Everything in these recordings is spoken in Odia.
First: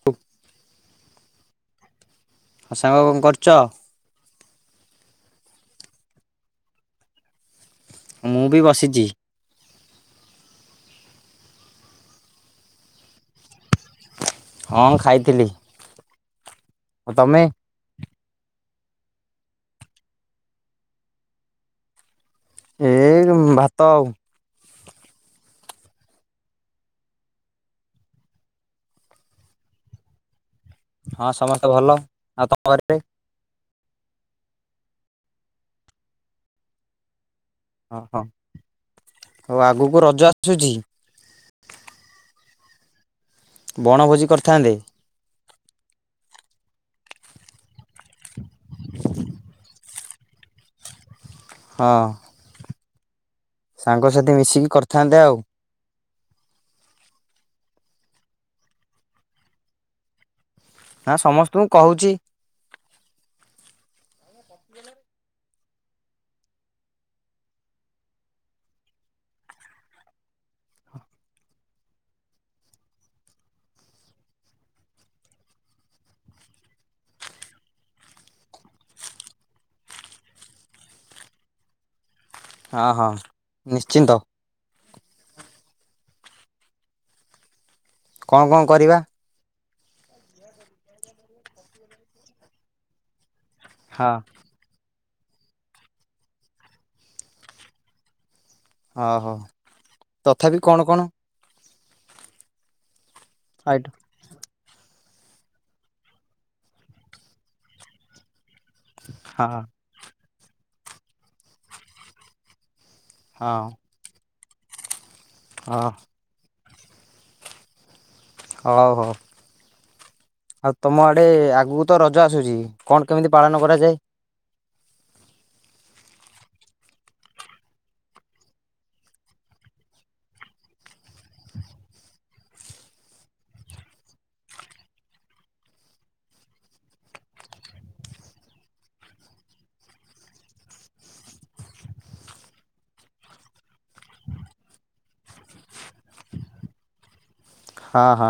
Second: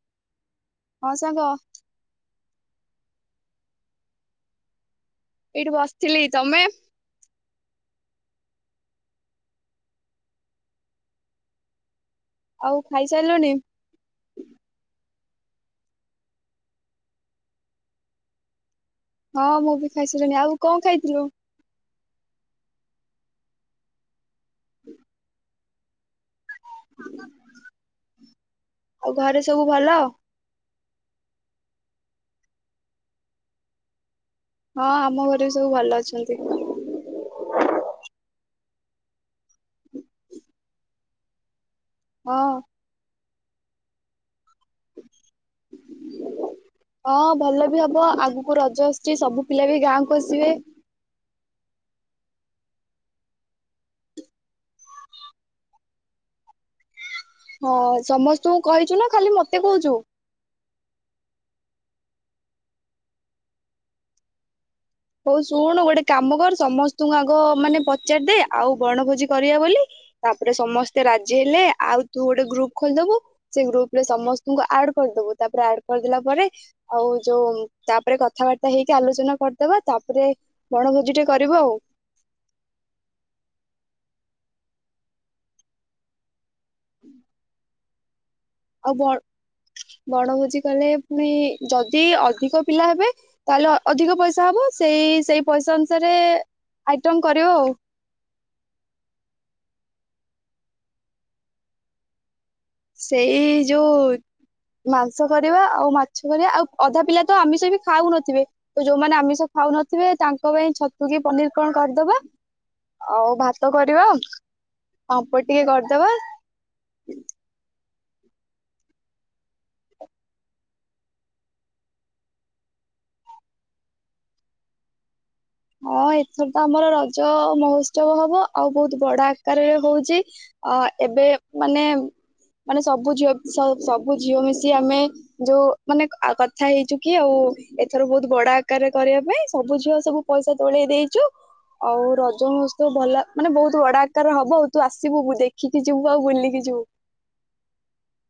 ହ ହଁ ସାଙ୍ଗ ହଉ ସାଙ୍ଗ କଣ କରୁଛ ଏଇଠି ବସିଥିଲି ତମେ ମୁଁ ବି ବସିଛି ଆଉ ଖାଇସାରିଲଣିି ତିିଲଲି ତମେ ହଁ ମୁଁ ବି ଖାଇସଣିି ଆଉ କଣ ଖାଇଥିଲୁ ଏ ଭାତ ଆଉ [inaudible] ଆଉ ଘରେ ସବୁ ଭଲ ହଁ ସମସ୍ତେ ଭଲ ଆଉ ତମ କରିବେ। ହଁ ଆମ ଘରେ ବି ସବୁ ଭଲ ଅଛନ୍ତି। ଓହୋ ହଉ ଆଗକୁ ରଜ ଆସୁଛି। ହଁ ବଣଭୋଜି କରିଥାନ୍ତେ। ହଁ ଭଲ ବି ହବ ଆଗ ରଜ ଆସୁଛି ସବୁ ପିଲା ବି ଗାଁ କସିବେ ହଁ ସାଙ୍ଗସାଥି ମିଶିକି କରିଥାନ୍ତେ ଆଉ ହଁ ସମସ୍ତଙ୍କୁ କହିଛୁ ନା ଖାଲି ମତେ କହୁଛୁ ହଁ ସମସ୍ତଙ୍କୁ କହୁଛି ହଉ ଶୁଣ ଗୋଟେ କାମ କର ସମସ୍ତଙ୍କୁ ଆଗ ମାନେ ପଚାରିଦେ ଆଉ ବଣଭୋଜି କରିବା ବୋଲି ତାପରେ ସମସ୍ତେ ରାଜି ହେଲେ ଆଉ ତୁ ଗୋଟେ ଗ୍ରୁପ ଖୋଲିଦବୁ ସେ ଗ୍ରୁପ ରେ ସମସ୍ତଙ୍କୁ ଆଡ କରିଦବୁ ତାପରେ ଆଡ କରିଦେଲା ପରେ ଆଉ ଯୋଉ ତାପରେ କଥାବାର୍ତ୍ତା ହେଇକି ଆଲୋଚନା କରିବୁ ଦେବା ତାପରେ ବଣଭୋଜି ଟେ କରିବ ଆଉ ହଁ ହଁ ନିଶ୍ଚିନ୍ତ ହୁଁ କଣ କଣ କରିବା ବଣଭୋଜି କଲେ ପୁଣି ଯଦି ଅଧିକ ପିଲା ହେବେ ତାହେଲେ ହଁ ଅଧିକ ପଇସା ହବ ସେଇ ସେଇ ପଇସା ଅନୁସାରେ ଆଇଟମ କରିବ ଆଉ ଓ ହୋ ତଥାପି କଣ କଣ ସେଇ ଆଇଟ ଯୋଉ ମାଂସ କରିବା ଆଉ ମାଛ କରିବା ଆଉ ଅଧା ପିଲା ତ ଆମିଷ ବି ଖାଉନଥିବେ ତ ଯୋଉମାନେ ଆମିଷ ହଁ ଖାଉନଥିବେ ତାଙ୍କ ଙ୍କ ପାଇଁ ଛତୁ କି ପନିର କଣ କରିଦବା ଆଉ ହଁ ଭାତ କରିବା ପାମ୍ପଡ ଟିକେ ହଁ କରିଦବା ହୁ [unintelligible] ହଉ ହଉ ଆଉ ତମ ଆଡେ ଆଗକୁ ତ ରଜ ଆସୁଛି କଣ କେମିତି ପାଳନ କରାଯାଏ ହଁ ଏଥର ତ ଆମର ରଜ ମହୋତ୍ସବ ହବ ଆଉ ବହୁତ ବଡ ଆକାରରେ ହଉଛି ଆ ଏବେ ମାନେ ମାନେ ସବୁ ଝିଅ ସ ସବୁ ଝିଅ ମିଶି ଆମେ ଯୋଉ ମାନେ କଥା ହେଇଛୁ କି ଆଉ ଏଥର ବହୁତ ବଡ ଆକାରରେ କରିବା ପାଇଁ ସବୁ ଝିଅ ସବୁ ପଇସା ତୋଳେଇ ଦେଇଛୁ ଆଉ ରଜ ମହୋତ୍ସବ ଭଲ ମାନେ ବହୁତ ବଡା ଆକାର ହବ ଆଉ ତୁ ଆସିବୁ ଦେଖିକି ଯିବୁ ଆଉ ବୁଲିକି ଯିବୁ ହଁ ହଁ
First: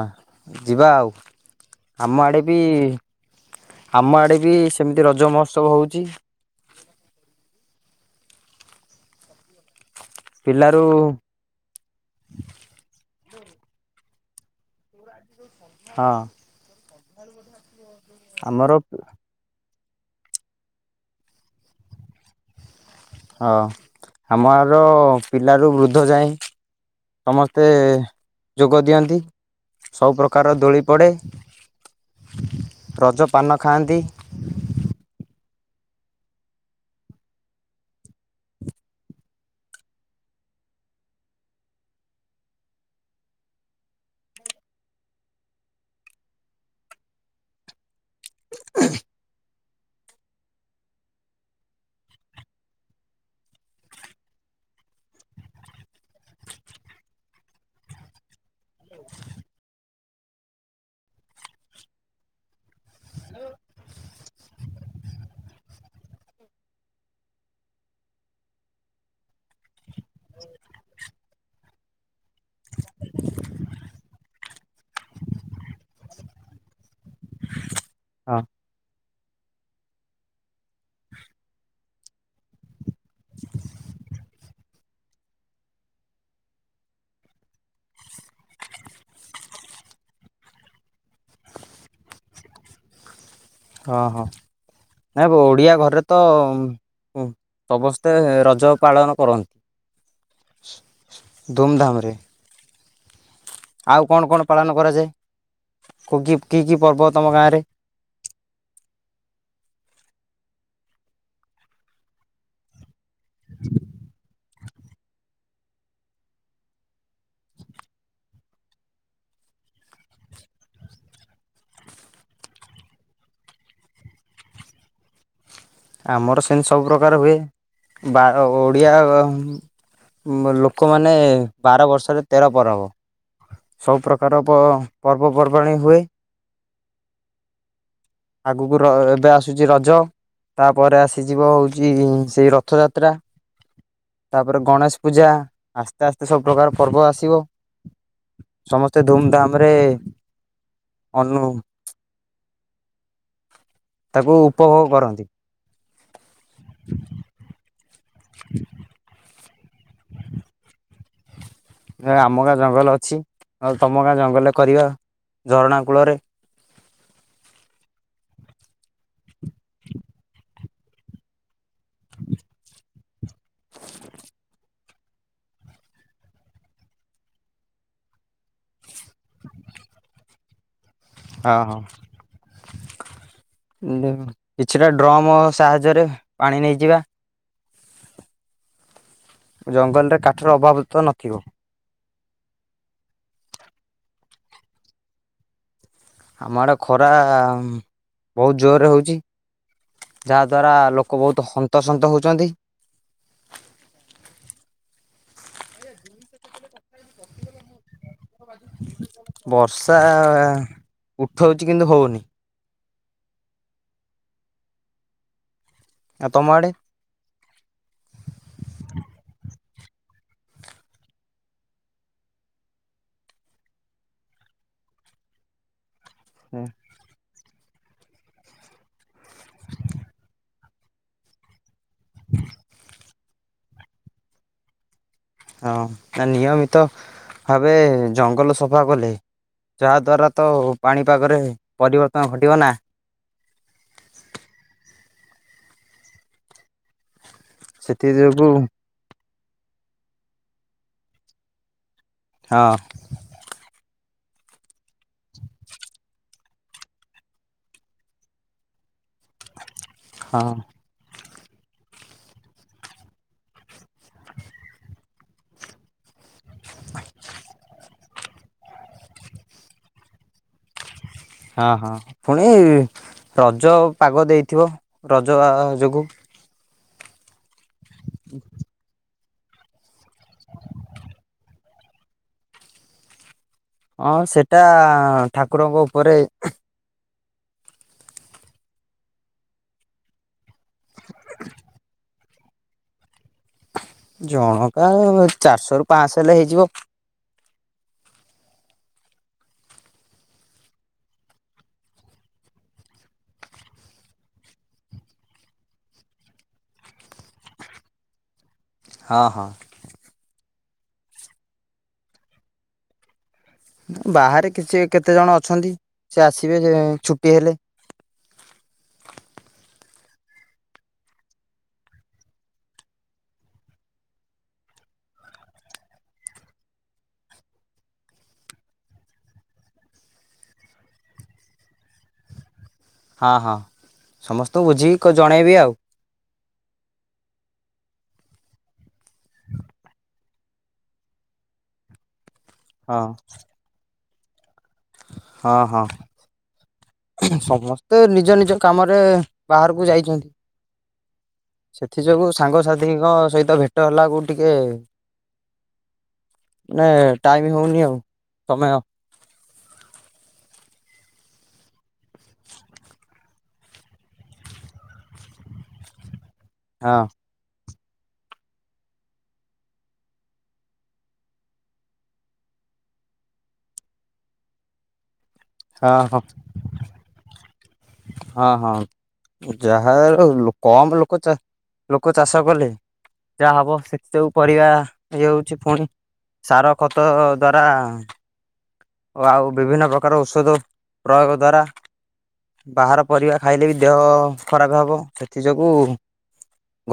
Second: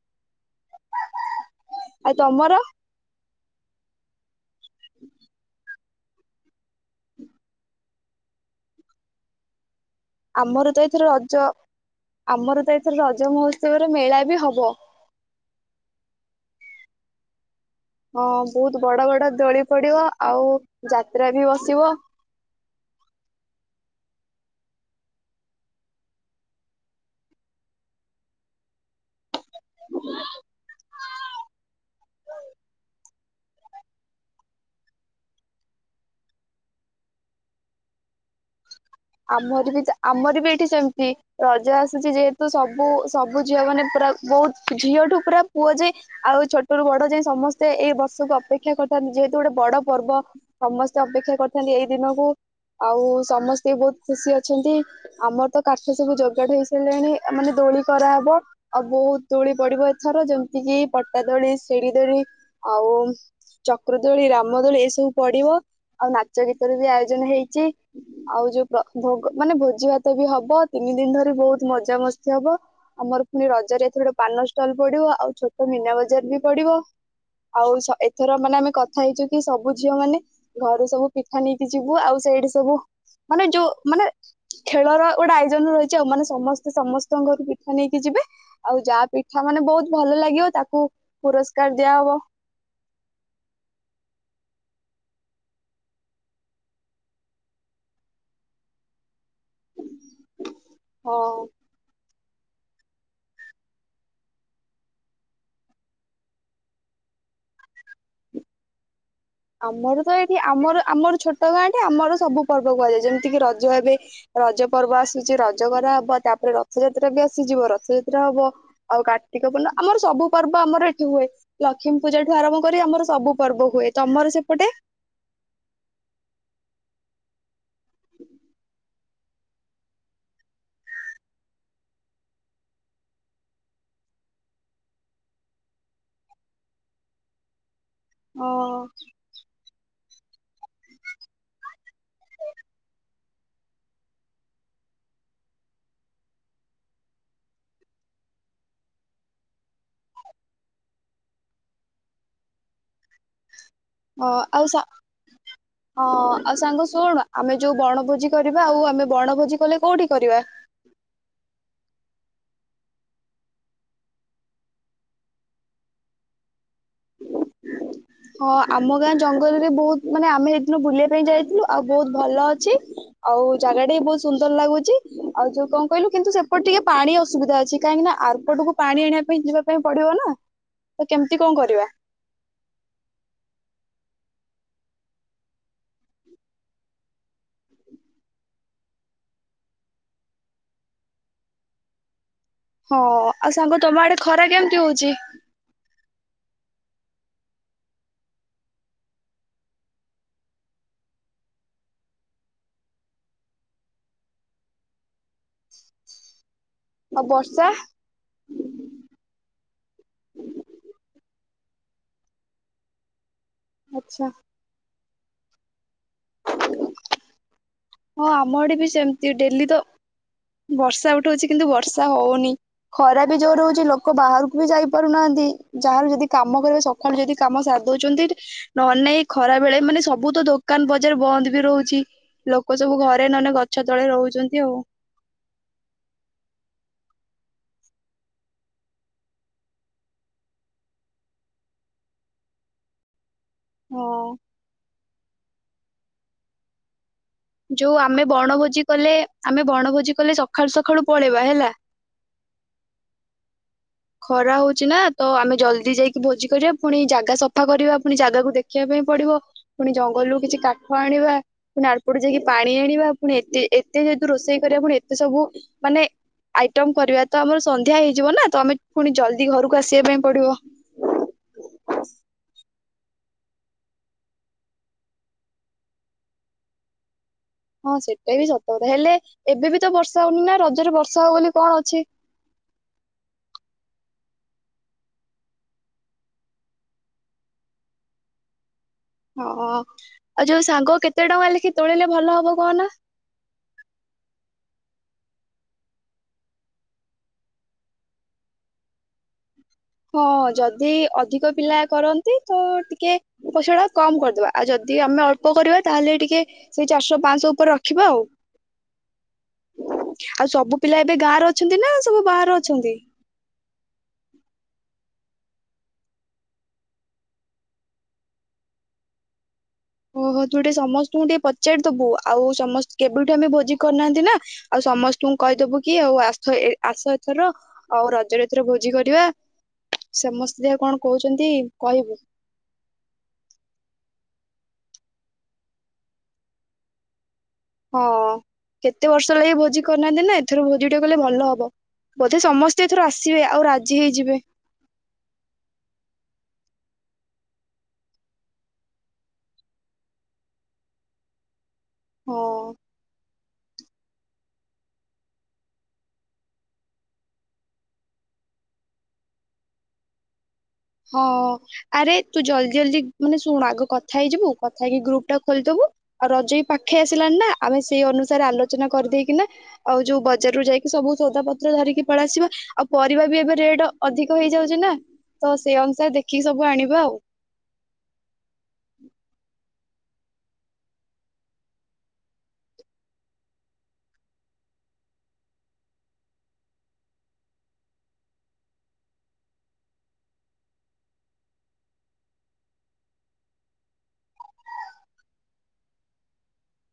ଯିବା ଆଉ ଆଉ ଆମ ଆଡ଼େ ବି ତମର ଆମ ଆଡ଼େ ବି ସେମିତି ରଜ ମହୋତ୍ସବ ହଉ ଚି ଆମର ପିଲାରୁ ତ ଏଥି ରଜ ଆମର ତ ଏଥି ରଜ ରଜ ମହୋତ୍ସବରେ ମେଳା ବି ହବ ହଁ ହଁ ଆମର ବହୁତ ବଡ ବଡ ଦୋଳି ପଡିବ ଆଉ ଯାତ୍ରା ବି ବସିବ। ହଁ ଆମର ପିଲାରୁ ବୃଦ୍ଧ ଯା ଏ ସମସ୍ତେ ଯୋଗ ଦିଅନ୍ତି। ସବୁପ୍ରକାରର ଦୋଳି ପଡ଼େ। ରଜ ପାନ ଖାଆନ୍ତି। ଆମର ବି ତ ଆମର ବି ଏଠି ସେମିତି ରଜ ଆସୁଛି ଯେହେତୁ ସବୁ ସବୁ ଝିଅ ମାନେ ପୁରା ବହୁତ ଝିଅଠୁ ପୁରା ପୁଅ ଯାଏ ଆଉ ଛୋଟରୁୁ ବଡ ଯାଏ ସମସ୍ତେ ଏଇ ବର୍ଷକୁ ଅପେକ୍ଷା କରିଥାନ୍ତି ଯେହେତୁ ଗୋଟେ ବଡ ପର୍ବ ସମସ୍ତେ ଅପେକ୍ଷା କରିଥାନ୍ତି ଏଇ ଦିନକୁ ଆଉ ସମସ୍ ତେ ବହୁତ ଖୁସି ଅଛନ୍ତି ଆମର ତ କାଠ ସବୁ ଯୋଗାଡ ହେଇ ସାରିଲାଣି ମାନେ ଦୋଳି କରାହବ ଆଉ ବହୁତ ଦୋଳି ପଡିବ ଏଥର ଯେମିତି କିି ପଟା ଦୋଳି ଶିଡି ଦୋଳି ଆଉ ଚକ୍ର ଦୋଳି ରାମ ଦୋଳି ଏସବୁ ପଡିବ ଆଉ ନାଚ ଗୀତରେ ବି ଆୟୋଜନ ହେଇଛି। ଆଉ ଯୋଉ ପ୍ର ଭୋଗ ମାନେ ଭୋଜି ଭାତ ବି ହବ ତିନି ଦିନ ଧରି ବହୁତ ମଜାମସ୍ତି ହବ ଆମର ପୁଣି ରଜରେ ଏଥିର ପାନ ଷ୍ଟଲ ପଡିବ ଆଉ ଛୋଟ ମିନା ବଜାର ବି ପଡିବ ଆଉ ସ ଏଥର ହଁ ମାନେ ଆମେ କଥା ହେଇଛୁ କି ସବୁ ଝିଅ ମାନେ ଘରୁ ସବୁ ପିଠା ନେଇକି ଯିବୁ ଆଉ ସେଇଠ ସବୁ ମାନେ ଯୋଉ ମାନେ ଖେଳର ଗୋଟେ ଆୟୋଜନ ରହିଛି ଆଉ ମାନେ ସମସ୍ତେ ସମସ୍ତଙ୍କ ଘରୁ ପିଠା ନେଇକି ଯିବେ ଆଉ ଯାହା ପିଠା ମାନେ ବହୁତ ଭଲ ଲାଗିବ ତାକୁ ପୁରସ୍କାର ଦିଆ ହବ ହଁ ହଁ ଆଉ ଓଡ଼ିଆ ଘରେ ତ ଉଁ ଉଁ ସମସ୍ତେ ରଜ ପାଳନ କରନ୍ତି। ହଁ। ଦୁମଧାମରେ ଆଉ କଣ କଣ ପାଳନ କରାଯାଏ କୋ କି କି କି ପର୍ବ ତମ ଗାଁରେ ଆମର ତ ଏଇଠି ଆମର ଆମର ଛୋଟ ଗାଁଟେ ଆମର ସବୁ ପର୍ବ କୁହାଯାଏ ଯେମିତି ଟିକେ ରଜ ଏବେ ରଜ ପର୍ବ ଆସୁଛି ରଜ କରା ହବ ତାପରେ ରଥଯାତ୍ରା ବି ଆସିଯିବ ରଥଯାତ୍ରା ହବ ଆଉ କାର୍ତ୍ତିକ ପୂର୍ଣ୍ଣ ଆମର ସବୁ ପର୍ବ ଆମର ଏଠି ହୁଏ ଲକ୍ଷ୍ମୀ ପୂଜା ଠୁ ଆରମ୍ଭ କରି ଆମର ସବୁ ପର୍ବ ହୁଏ। ତମର ସେପଟେ ଆମର ସେମିତି ସବୁ ପ୍ରକାର ହୁଏ ବାର ଓଡ଼ିଆ ମ ଲୋକମାନେ ବାର ବର୍ଷରେ ତେର ପର୍ବ ସବୁପ୍ରକାର ପର୍ବପର୍ବାଣି ହୁଏ। ଅ ଆଗକୁ ର ଏବେ ଆସୁଛି ରଜ ତାପରେ ଆସିଯିବ ହଉଛି ସେଇ ରଥଯାତ୍ରା ତାପରେ ଗଣେଶ ପୂଜା ଆସ୍ତେ ଆସ୍ତେ ସବୁ ପ୍ରକାର ପର୍ବ ଆସିବ ସମସ୍ତେ ଧୁମଧାମ ରେ ଅନୁ ତାକୁ ହଁ ଆଉ ଉପଭୋଗ ସା କରନ୍ତି ହଁ ଆଉ ସାଙ୍ଗ ଶୁଣ ଆମେ ଯୋଉ ବଣଭୋଜି କରିବା ଆଉ ଆମେ ବଣ ଭୋଜି କଲେ କୋଉଠି କରିବା ଆମ ଗାଁ ଜଙ୍ଗଲ ଅଛି ତମ ଗାଁ ଜଙ୍ଗଲରେ କରିବା ଝରଣା କୂଳରେ ହଁ ଆମ ଗାଁ ଜଙ୍ଗଲରେ ବହୁତ ମାନେ ଆମେ ସେଇିନୁ ବୁଲିବା ପାଇଁ ଯାଇଥିଲୁ ଆଉ ବହୁତ ଭଲ ଅଛି ଆଉ ଜାଗା ଟା ବି ବହୁତ ସୁନ୍ଦର ଲାଗୁଛି ଆଉ ଯୋଉ କଣ କହିଲୁ କିନ୍ତୁ ସେପଟ ଟିକେ ପାଣି ଅସୁବିଧା ଅଛି କାହିଁକି ନା ଆରପଟକୁ ପାଣି ଆଣିବା ପାଇଁ ଯିବା ପାଇଁ ପଡିବ ନା ତ କେମିତି କଣ କରିବା। କିଛିଟା ଡ୍ରମ୍ ସାହାଯ୍ୟରେ ପାଣି ନେଇଯିବା ଜଙ୍ଗଲରେ କାଠର ଅଭାବ ତ ନଥିବ ହଁ ଆଉ ସାଙ୍ଗ ତମ ଆଡେ ଖରା କେମତି ହଉଛି ଆମ ଆଡ଼େ ଖରା ବହୁତ ଜୋରରେ ହଉଛି ଯାହାଦ୍ୱାରା ଲୋକ ବହୁତ ହନ୍ତସନ୍ତ ହଉଛନ୍ତି। ଆଉ ବର୍ଷା ବର୍ଷା ଉଠଉଛି କିନ୍ତୁ ହଉନି ଆଚ୍ଛା ଆଉ ତମ ଆଡ଼େ ହଁ ଆମ ଆଡେ ବି ସେମତି ଡେଲି ତ ବର୍ଷା ଉଠଉଛି କିନ୍ତୁ ବର୍ଷା ହଉନି ଖରା ବି ଜୋର ହଉଛି ଲୋକ ବାହାରକୁ ବି ଯାଇ ପାରୁନାହାନ୍ତି। ଯାହାର ଯଦି କାମ କରିବ ସକାଳୁ ଯଦି କାମ ସାର ଦଉଛନ୍ତି ନହେ ନାଇ ଖରା ବେଳେ ମାନେ ସବୁ ତ ଦୋକାନ ବଜାର ବନ୍ଦ ବି ରହୁଛି ଲୋକ ଲୋକ ସବୁ ଘରେ ନହେଲେ ଗଛ ତଳେ ରହୁଛନ୍ତି ଆଉ ହଁ ନା ନିୟମିତ ଭାବେ ଜଙ୍ଗଲ ସଫା କଲେ ଯାହା ଦ୍ୱାରା ତ ପାଣିପାଗରେ ପରିବର୍ତ୍ତନ ଘଟିବ ନା ହଁ ଯୋଉ ସେଥି ଆମେ ଯୋଗୁ ବଣଭୋଜି କଲେ ଆମେ ବଣଭୋଜି କଲେ ସକାଳୁ ସକାଳୁ ପଳେଇବା ହେଲା। ହଁ ଖରା ହଉଛି। ନା ତ ଆମେ ଜଲ୍ଦି ଯାଇକି ଭୋଜି କରିବା ପୁଣି ଜାଗା ସଫା କରିବା ପୁଣି ଜାଗାକୁ ଦେଖିବା ପାଇଁ ପଡିବ ପୁଣି ଜଙ୍ଗଲରୁୁ ହଁ କିଛି କାଠ ଆଣିବା ପୁଣି ଆଳପଟୁ ଯାଇକି ପାଣି ଆଣିବା ପୁଣି ଏତେ ଏତେ ଯେହେତୁ ରୋଷେଇ କରିବା ପୁଣି ଏତେ ସବୁ ମାନେ ଆଇଟମ କରିବା ତ ଆମର ସନ୍ଧ୍ୟା ହେଇଯିବ ନା ତ ଆମେ ପୁଣି ଜଲଦି ଘରକୁ ଆସିବା ପାଇଁ ପଡିବ। ହଁ ହଁ ପୁଣି ରଜ ପାଗ ଦେଇଥିବ ରଜ ଯୋଗୁ ହଁ ସେଇଟା ବି ସତର ହେଲେ ଏବେ ବି ତ ବର୍ଷ ଉି ନା ରଜରେ ବର୍ଷା ହଉ ବୋଲିଲେ କଣ ଅଛି। ହଁ ସେଟା ଠାକୁରଙ୍କ ଉପରେ ହଁ ଆଉ ଯୋଉ ସାଙ୍ଗ କେତେ ଟଙ୍କା ଲେଖି ତୋଳିଲେ ଭଲ ହବ କହନା ଜଣକା ଚାରିଶହ ରୁ ପାଞ୍ଚଶହ ହେଲେ ହେଇଯିବ। ହଁ ଯଦି ଅଧିକ ପିଲା କରନ୍ତି ତ ଟିକେ ଉପଇସା ଟା କମ କରିଦବା ଆଉ ଯଦି ଆମେ ଅଳ୍ପ କରିବା ତାହେଲେ ଟିକେ ସେଇ ଚାରିଶହ ପାଞ୍ଚଶହ ଉପରେ ରଖିବା ଆଉ ହଁ ହଁ ଆଉ ସବୁ ପିଲା ଏବେ ଗାଁ ର ଅଛନ୍ତି ନା ସବୁ ବାହ ଅଛନ୍ତି। ବାହାରେ କିଛି କେତେ ଜଣ ଅଛନ୍ତି ସେ ଆସିବେ ଛୁଟି ହେଲେ ଓହୋ ତୁ ଟିକେ ସମସ୍ତଙ୍କୁ ଟିକେ ପଚାରିଦବୁ ଆଉ ସମସ୍ତ କେବେଠୁ ଆମେ ଭୋଜି କରିନାହାନ୍ତି ନା ଆଉ ସମସ୍ତଙ୍କୁ କହିଦବୁ କି ଆଉ ଆସ ଆସ ଏଥର ଆଉ ରଜରେ ଏଥର ଭୋଜି କରିବା ସମସ୍ତେ ଯ କଣ କହୁଛନ୍ତି କହିବୁ ହଁ ହଁ ସମସ୍ତଙ୍କୁ ବୁଝିକି ଜଣେଇବି ଆଉ ହଁ କେତେ ବର୍ଷ ଲାଗି ଭୋଜି କରିନାହାନ୍ତି ନା ଏଥର ଭୋଜି ଟେ କଲେ ଭଲ ହବ ବୋଧେ ସମସ୍ତେ ହଁ ଏଥିରୁ ଆସିବେ ଆଉ ଆଜି ହେଇଯିବେ ହଁ ହଁ ସମସ୍ତେ ନିଜ ନିଜ କାମରେ ବାହାରକୁ ଯାଇଛନ୍ତି ସେଥି ଯୋଗୁ ହଁ ସାଙ୍ଗସାଥିୀଙ୍କ ସହିତ ଭେଟ ଗଟ ହେଲା କ ଟିକେ ମାନେ ଟାଇମ ହଉନି ଆଉ ସମୟ ହଁ ଆରେ ତୁ ଜଲ୍ଦି ଜଲଦି ମାନେ ଶୁଣ ଆଗ କଥା ହେଇଯିବୁ କଥା ହେଇକି ଗ୍ରୁପ ଟା ଖୋଲିଦବୁ ଆଉ ରଜ ବି ପାଖେଇ ହଁ ଆସିଲାନି ନା ଆମେ ସେଇ ଅନୁସାରେ ଆଲୋଚନା କରିଦେଇକିନା ଆଉ ଯୋଉ ବଜାରରୁୁ ଯାଇକି ସବୁ ସୌଦା ପତ୍ର ଧରିକି ପଳସିବା ଆଉ ପରିବା ବି ଏବେ ରେଟ ଅଧିକ ହେଇଯାଉଛି ନା ତ ସେଇ ଅନୁସାରେ ହଁ ଦେଖିକି ସବୁ ଆଣିବା ଆଉ ହଁ ହଁ ଯାହା କମ୍ ଲୋକ ଲୋକ ଚାଷ କଲେ ଯାହା ହବ ସେଥି ସବୁ ପରିବା ଇଏ ହଉଛି ପୁଣି ସାର ଖତ ଦ୍ଵାରା ଓ ଆଉ ବିଭିନ୍ନ ପ୍ରକାର ଔଷଧ ପ୍ରୟୋଗ ଦ୍ଵାରା, ବାହାର ପରିବା ଖାଇଲେ ବି ଦେହ ଖରାପ ହବ ସେଥି ଯୋଗୁ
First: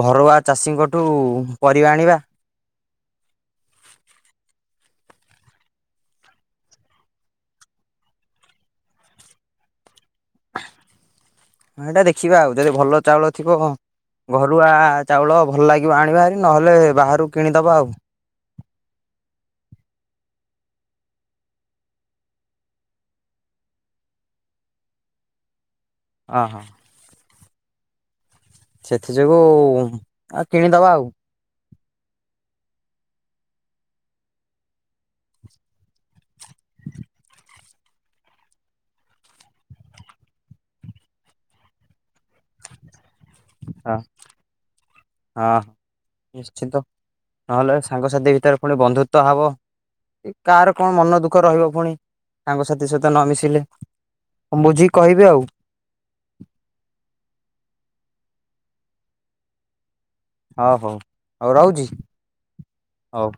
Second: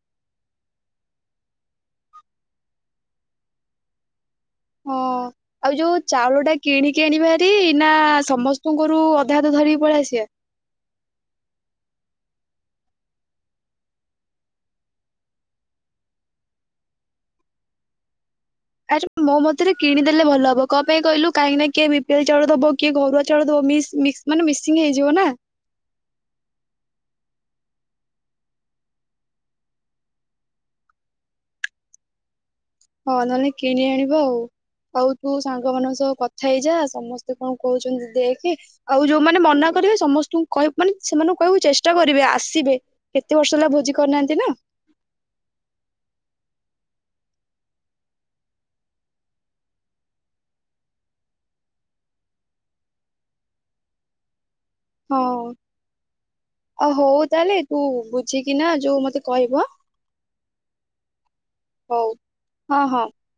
ଘରୁଆ ଚାଷୀଙ୍କଠୁ ପରିବା ଆଣିବା ହଁ ଆଉ ଯୋଉ ଚାଉଳ ଟା କିଣିକି ଆଣିବା ହାରି ନା ସମସ୍ତଙ୍କରୁ ଅଧା ହଧ ଧରିକି ପଳେଇ ଆସିବା ହଁ ଏଇଟା ଦେଖିବା ଆଉ ଯଦି ଭଲ ଚାଉଳ ଥିବ ଘରୁଆ ଚାଉଳ ଭଲ ଲାଗିବ ଆଣିବାରି ନହେଲେ ବାହାରୁ କିଣିଦେବା ଆଉ ଆରେ ମୋ ମତରେ କିଣିଦେଲେ ଭଲ ହବ କ ପାଇଁ କହିଲୁ କାହିଁକି ନା କିଏ ବି ପିଏଲ ଚଳୁ ଦବ କିଏ ଘରୁଆ ଚଳୁ ମାନେ ମିସିଂ ହେଇଯିବ ନା ହ ହଁ ସେଥି ଯୋଗୁ ଆଉ କିଣିଦବା ଆଉ। ହଁ ନହେଲେ କିଣି ଆଣିବା ଆଉ, ଆଉ ତୁ ସାଙ୍ଗ ମାନଙ୍କ ସହ କଥା ହେଇଯା ସମସ୍ତେ କଣ କହୁଛନ୍ତି ଦେଖ, ଆଉ ଯୋଉମାନେ ମନା କରିବେ ସମସ୍ତଙ୍କୁ ମାନେ ସେମାନଙ୍କୁ କହିବାକୁ ଚେଷ୍ଟା କରିବେ ଆସିବେ- କେତେ ବର୍ଷ ହେଲା ଭୋଜି ହଁ କରିନାହାନ୍ତି ନା- ହଁ ନିଶ୍ଚିନ୍ତ ନହେଲେ ସାଙ୍ଗସାଥି ଭିତରେ ପୁଣି ବନ୍ଧୁତଵ ହବ କାହାର କଣ ମନ ଦୁଃଖ ରହିବ ପୁଣି ସାଙ୍ଗସାଥି ସହିତ ନ ମିିଶିଲେ ହଁ ଆ ହଉ ତାହଲେ ତୁ ଅଛି କି ନା ଯୋଉ ମତେ କହିବ ହଉ ହଉ ହଉ ରହୁଛି ହଁ ହଁ। ହଉ।